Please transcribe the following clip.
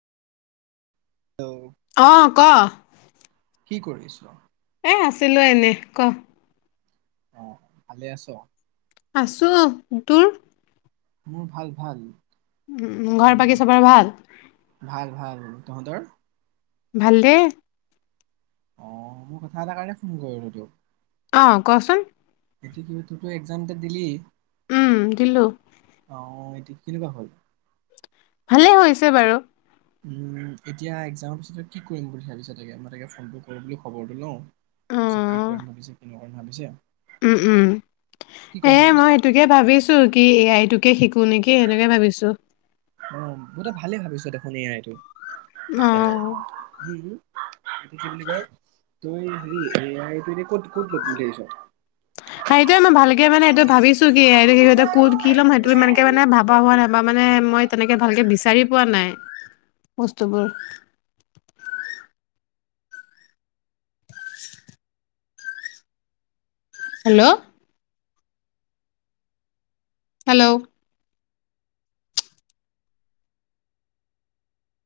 Hello অ ক কি কৰিছ? এ আছিলো এনে ক অ ভালে আছো? আছো তোৰ? মোৰ ভাল ভাল উম ঘৰত বাকী চবৰে ভাল? ভাল ভাল। তহঁতৰ? ভালে অ কথা এটাৰ কাৰণে ফোন কৰিলো তোক। অ কোৱাচোন সেইটো তইতো ইকযাম এটা দিলি উম দিলো অ কেনেকুৱা হল? ভালে হৈছে বাৰু উম! এতিয়া এক্সাম পিছতে, কি কৰিম বুলি ভাবিছা? তাকে মই বোলো খবৰটো লও। অ [inaudible] তই ভাবিছা উম উম সে ভাবিছ? মই সেইটোকে ভাবিছো কি টোকে শিক এনেকে, সেনেকে ভাবিছো। তই ভালে ভাবিছো দেখোন এ আই টো অ কেনে হু হুম সেইটো কি বুলি কয় তই হেৰি এ আই টো এনে কত লম বুলি ভাবিছো সেইটোৱে মই ভালকে মানে এইটো ভাবিছো [unintelligible] বা হোৱা নাই বা মানে মই তেনেকে ভালকে বিচাৰি পোৱা নাই বস্তুবোৰ হেল্ল'। হেলো